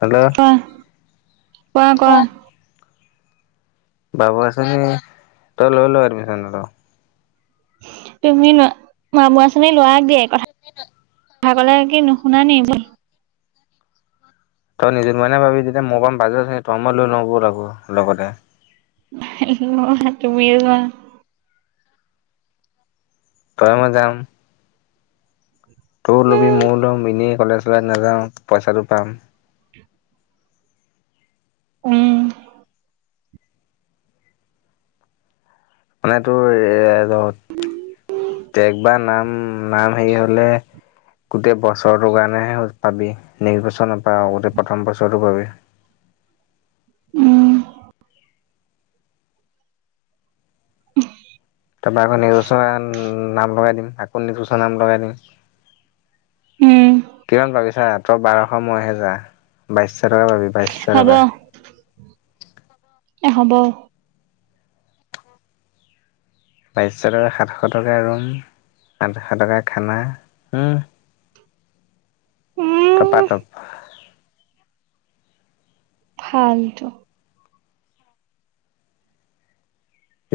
Hello কোৱা কোৱা কোৱা। বাবু আছেনে? তই লৈ ল এডমিছন টো তুমি ম বাবু আঁচনি লৰাক দিয়ে। কথালে কি নুশুনা নি? তই নিজৰ মইে ভাবি যেতিয়া মই পাম বাজাৰতি তই মই লৈ লব লাগো লগতে। লোৱা তুমিয়ে লোৱা। তই মই যাম। তয়ো ল'বি মইয়ো ল'ম এনেই ক'লেজ। ত নাযাওঁ পইচাটো পাম উম উম মানে তোৰ এ নাম নাম হেৰি হলে। গোটেই বছৰটোৰ কাৰণেহে পাবি নেক্স বছৰ নাপাৱ গোটেই প্ৰথম বছৰটো পাবি উম। তাৰপৰা আকৌ নিচমান নাম।। লগাই দিম আাকৌ নিকুচা নাম লগাই দিম। উম কিমান পাবি ছা মাত্ৰ বাৰশ ন হেজাৰ বাইশশ টকা পাবি বাইশশ হ'ব টকা। হ'ব। বাইছশ টকা, সাতশ টকা ৰুম, আঠশ টকা খানা, । উম টপা টপ। ফাল্টু।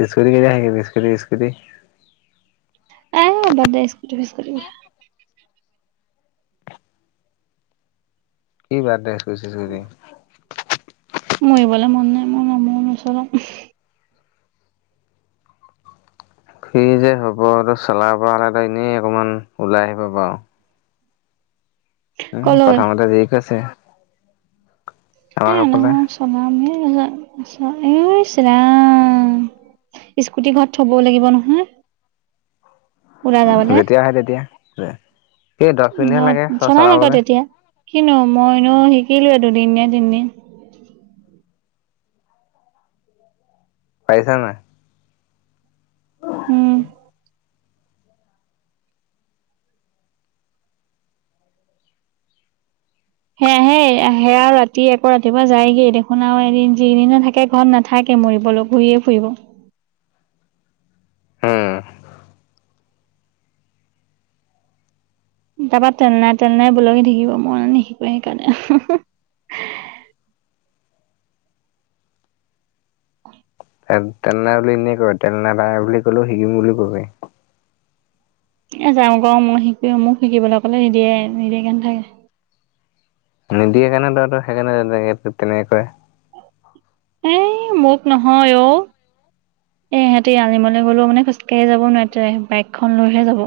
ইছকুটি কেতিয়া আনিবি ইছকুটি, ইছকুটি আহ বাদ দে ইস্কুটি চিস্কুটি কি বাদদে চজিছি [unintelligible] মৰিবলৈ মন নাই মোৰ ন, মই নচলাওঁ কি যে হ'ব, আৰু চলাবলে এনেই অকনমান ওলাই আহিব পাৰ। উম কলৈ প্ৰথমতে ঠিক আছে। এ নহয় চলাম এই চা স্কুটি ঘৰত থবওঁ লাগিব নহয় ওলাই যাবলে যেতিয়া আহে তেতিয়া স দহ মিনিটহে লাগে চ চলাম আকৌ চলাবলে তেতিয়া কিনো মইনো শিকিলো দুনিন নে তিনদিন। পাইছা নে। উম। সেয়াহে সেয়া ৰাতি আকৌ ৰাতিপুৱা যায়গেই দেখোন আৰু এদিন যিদিনা থাকে ঘৰত নাথাকে মৰিবলৈ ঘূৰিয়ে ফুৰিব। হম। তাৰাপৰা চেননাই তেননাই বলকি থাকিব মই নিশিক সেইকাৰণে তেলনাই বুলি এনে কয় তেল নাই বুলি কলেওঁ শিকিম বুলি কবি এ যাওঁ ক মই শিকো মোক শিকিবলৈ কলে নিদিয়ে নিদিয়ে কে থাক নিদিয়েকাৰণে তৰা সেইকাৰণে তেনেকে কই এ মোক নহয় অঔ এ সিহঁতি আনিবলৈ গলেওঁ মানে খোজকাঢ়ি যাব নোৱাৰি বাইকখন লৈহে যাব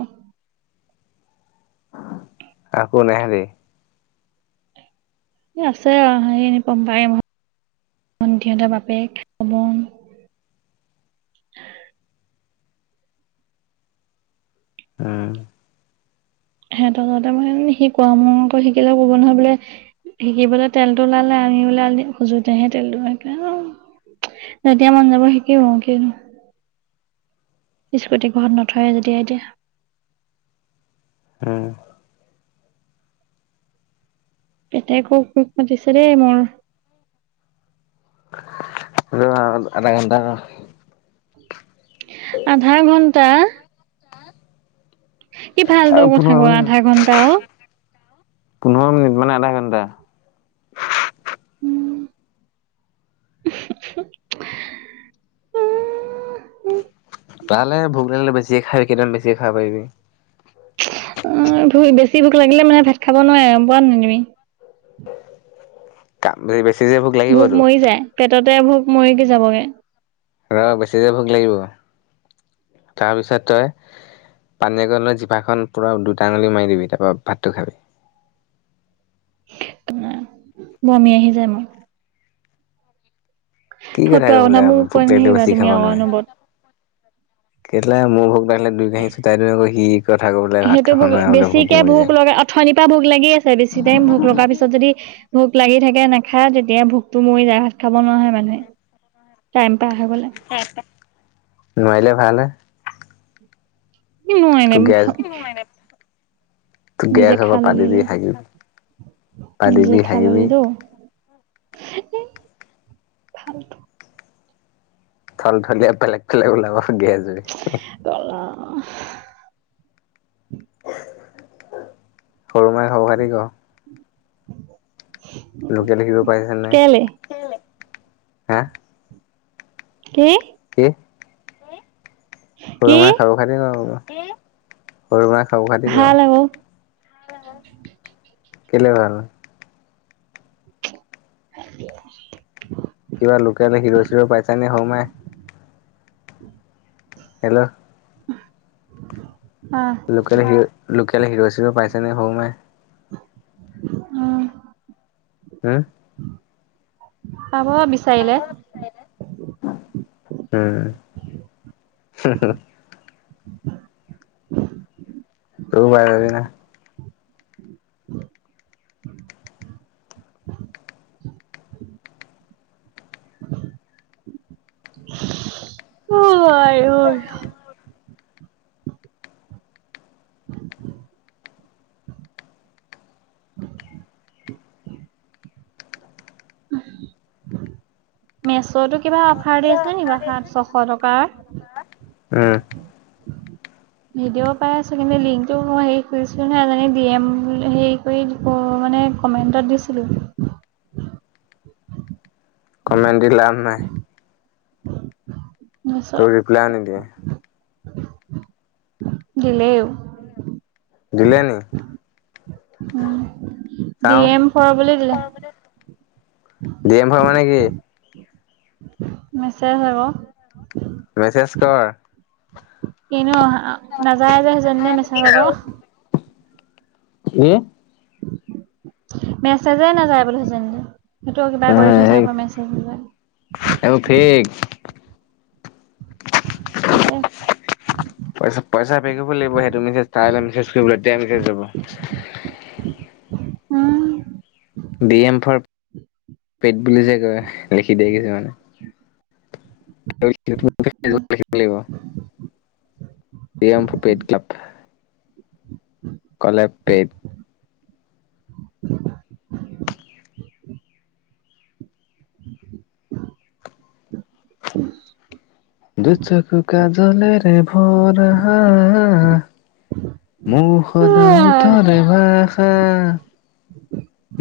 আকৌ নাহে নি আছে হে এ পম পায় সিহঁতে বাপেকমন [unintelligible] উম সিহঁতৰ ততে মই শিকোৱা মোৰ আকৌ শিকিলেও কব নহয় বোলে শিকিবলে তেলটো ওলালে আনি বোলে খুজোতেহে তেলটো শিকে অ তেতিয়া মন যাব শিকো কো স্কুটি ঘৰত নথয় যেতিয়া এতিয়া। হুম। কেতে কুোক কুোক মাতিছে দেই মোৰ। আধা ঘণ্টা। আধা ঘণ্টা। আৰু পোন্ধৰ আধা মিনিট ঘন্টা অ পোন্ধৰ মিনিট মানে আধা ঘন্টা। উম উম। তালে ভোক লাগিলে বেছিয়ে খাবি কেইদিন বেছিয়ে খাব পাৰিবি। অ ভ বেছি ভোক লাগিলে মানে ভাত খাব নোৱাৰে পোবা নাই তুমি। কাম বে। ভোক মৰি যায়। পেটতে ভোক মৰি কি যাবগে। ৰ বেছি যে ভোক লাগিব তাৰপিছত তই পানীয়ে অকণ লৈ জিভা খন পুৰা দুটাঙুলি মাৰি দিবি তাৰপৰা ভাতটো খাবি। বমি আহি যায় মোৰ। কি ফতুৱা কথা ক'বলে মোক ভোক কৈ লাগিলে নাথাকিবা বেছি তুমি খাব আকৌ নোৱাৰে। অনুবত। কেলে মোৰ ভ। ভাত সেইটো খাব ভোক নোৱাৰে বোলে বেছিকে মৰি ভোক যায়। লগা অথনিৰ পৰা ভোক লাগি আছে বেছি টাইম ভোক লগা লাগি পিছত আছে। যদি ভোক লাগি থাকে ন। খা তেতিয়া ভোকতো মৰি যায় ভাত খাব নহয় মানে। নোৱাৰিলে ভাল। নয়নে? ত গেছ হলে পাদিবি হাগিবি পাদিবি হাগিবি ফাল্টু। থল থলীয়া। ফেলেগ ফেলেগ ওলাবগে জুই। অঁ। সৰু মাই খবৰ খাতি ক? লোকেল দেখিব পাইছে নে? কেলে হা। কি? কি? কি সৰুমাই খবৰ খাটি ক অকমান? কি? সৰুমাই খবৰ খাতি ভাল আকৌ ক? কেলে ভাল। হে? কিবা লোকেল হিৰ' চিৰ' পাইছা নে সৰু মাই উম। হেল্ল'। [inaudible] লোকেল হিৰ, লোকেল হিৰ-চিৰ পাইছে নে সৰু মাই? আহ, হা? [inaudible] পাব বিচাৰিলে। হা, হেহা। তোও পাই যাবি না? উ, আইঐ [inaudible] মেচতো কিবা অফাৰ দিছে নি বা সাত -ছশ টকাৰ? আ, ভিডিঅ' পাই আছো কিন্তু লিংকটো মই হেই কৰিছো নহয়, এজনী ডি- এম হে কৰি মানে কমেন্টত দিছিলো। কমেণ্ট দি লাভ নাই। তাৰপিছত তোৰ ৰিপ্লাই নিদিয়ে। দিলেও। দিলে নে? অহ, ডি -এম ফৰ বোলি দিলে। ডি এম ভৰাব নে কি? মেছেজ আকৌ। মেছেজ কৰ। এনেও আহা, নাযায় যে সেইজনীলে মেচেজ আকৌ। কি? মেচেজে নাযায়। চাই পেলাই থৈছে নেকি সেইটো কিবা এ কৰি থৈছে সেই সপাই মেছেজ এইবোৰ নাযায়। ফেক তাকে পইচা -পইচা পে কৰিব লাগিব সেইটো মিছেজ তাইলে মিছেজ কৰিবলে, তেতিয়াই মিছেজ যাব। উম, ডি-এমফৰ পেড বুলি যে কয় লিখি দিয়ে কিছু মানে। [unintelligible] D - M- for paid club. কলেপ পেইড। [inaudible] উম। দুচকু কাজলেৰে ভৰা হা, আ, আ, আ মৌ সদা ওঁঠৰে ভাষা।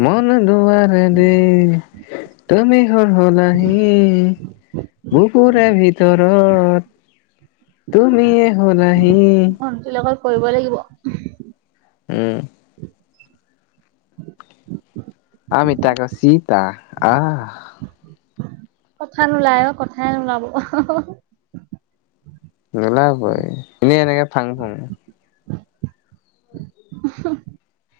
মন দুৱাৰে দি তুমি সৰ হলাহি বুকুৰে ভিতৰত, তুমিয়ে হলাহি। হি। কৰিব লাগিব। উম! আমি তাক চীতা আহ- কথা নোলায় অঁ কথাই নোলাব নিলাবই এনেই এনেকে থাং ফং উম -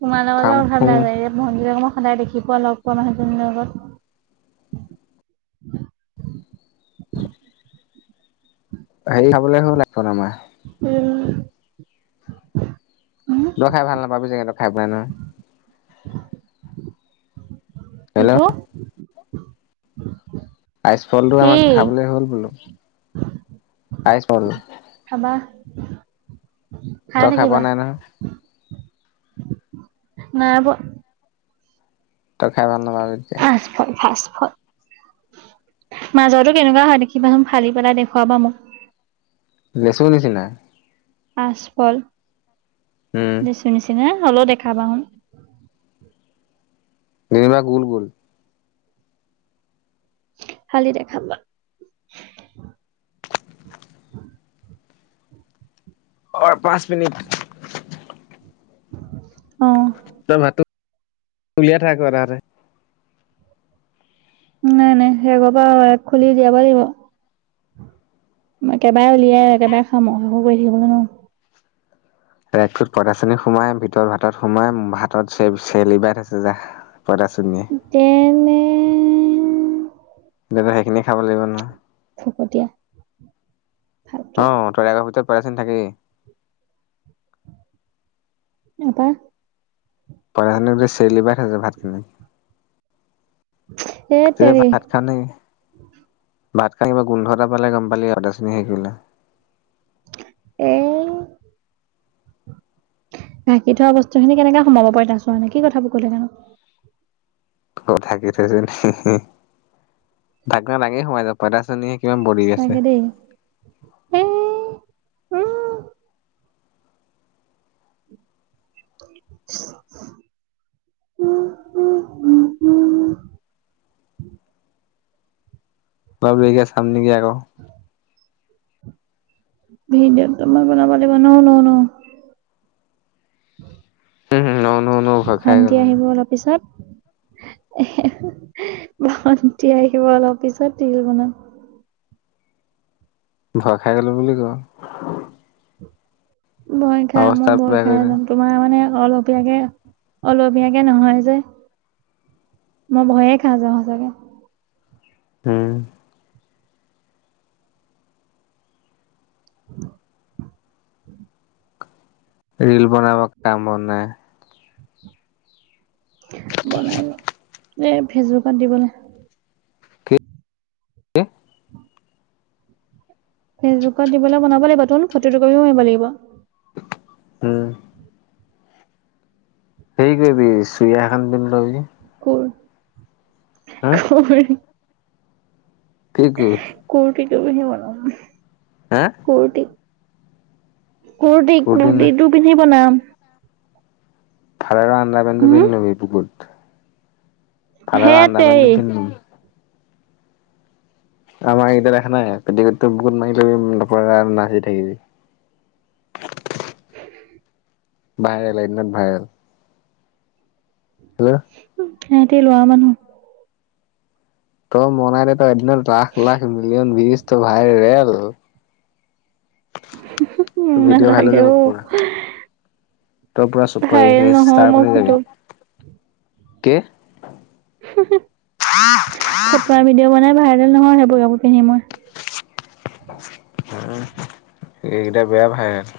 তোমাল ম ফাং ওঘাল ল ফুং যায়ে মন্দিৰ ম সদায় দেখি পোৱা লগ পোৱা নহয়জনীৰ লগত [unintelligible] হেৰি খাবলৈ হ'ল আ আমাৰ উম তই খাই ভাল নাপাবি জেগ তো খাই পেলাই নহয়। হেল্ল' কিটো আইচ ফলটো কি আমাক খাবলৈ হ'ল বোলো আইচফল? খাবা । তই খাই পোৱা নাই নহয় নাই পোৱা। তই খাই ভাল নাপাব তেতিয়া মাজতো কেনেকুৱা হয় দেখিবাচোন ফালি পেলাই দেখুৱাবা মোক লেচু নিচিনা আচকল উম লেচীৰ নিচিনা হলেও দেখাবা নিমা গুল গুল কালি দেখাবা অঁ পাঁচ মিনিট। অঁ! তই ভাত উলিয়াই থাক আকৌ এ হতে নাই নাই সেই পৰা খুলি দিয়াব লাগিব কবাৰে উলিয়াই কবাৰে খাম শেষো কৰি থাকিবলৈ ন। এক পঁইতাচনী সোমাই ভিতৰত ভাতত সোমাই ভাতত চ চেলিবাই থ আছে যা পঁইতাসুনি তেনে দ সেইখিনি খাব লাগিব ন। ফকতীয়া ফালতু অঁ তই আক ভিতত থাকেই নাপাওঁ চুনী চেলিবাই থইছে ভাত খিনি এই তিয়া তেৰি ভাত খাও নি ভাত খিনি কিবা গোন্ধ এটা পালে গম পালি অঁ পঁইতাচুনী শিকলে এ। ঢাকি থোৱা বস্তু খিনি কেনেকে সোমাব পাৰি পঁইতাচুনী কি কথাবোৰ ক'লে জানো। ক ঢাকি থৈছ নি? ঢাকনা ক দাঙি সোমাই যাব। পঁইতাচুনী। সঁচাকে দেই সেই। উম। উম উম উম উম উ। বাৰ একয়া চাম নেকি আকৌ। ভিডিয় তই বনাব লাগিব নও ন ন ন ন ন ভয় খাই গ'লো ভন্টি মানে আহিব অলপ পিছত। এ ভণ্টি আহিব অলপ পিছত তিল বনাম। ভয় খাই গলো বুলি কওঁ। ভয় খাই অৱস্থা মই ভই বেয়া খাই কৰি যাম তোমাৰ মানে, অলপীয়াকে অলপীয়াকে নহয় যে মই ভয়ে খা যাও সচাকে। হম। অঁ। ৰীল বনাব কাম ব নাই। বনাগে দে ফেচবুকত দিবলৈ। কি ফেচবুকত দিবলৈ বনাব লাগিবতন ফটো কপিও মাৰিব লাগিব। উম। সেই কৰিবি চুইয়া এখনান পিন্ধি লবি। হা ক? কি ক ক কি। তই হে বনাম। হা কুৰ্তি। কুুৰটি কুৰ্তি নাই কুুৰটিটো পিন্ধি বনাম। ফাদাৰৰ আ্ন্দা পেন হম পিন্ধ লবি বুকুত। ফাদাৰৰ হেত আন্ধাৰ তেৰি পেনটো পিন্ধিম। আমাৰ এইকেইটা দেখা নাই পেটিকোট বুকুত মাৰি লবি নপৰা নাচি থাকিবি। ভাইৰেল এদিনত ভাইৰেল। হেল্ল। সেইটি ল'ৰা মানুহ। ত মনাই দে তই এদিনত লখ লাখ মিলিয়ন বিছটো ভাইৰেল। উ তোৰ ভিডিঅ' ভাইৰেল নলাগে হৈ যাব ও। পুৰা তই পুৰা চুপাৰইচটাৰ সেই মই বনি যাবি। ফটো কে। হো হো। [unintelligible] ফটোৱাৰ ভিডিঅ' বনাই ভাইৰেল নহয় সেইবোৰ কাপোৰ পিন্ধি মই। এইকেইটা বেয়া ভাইৰেল।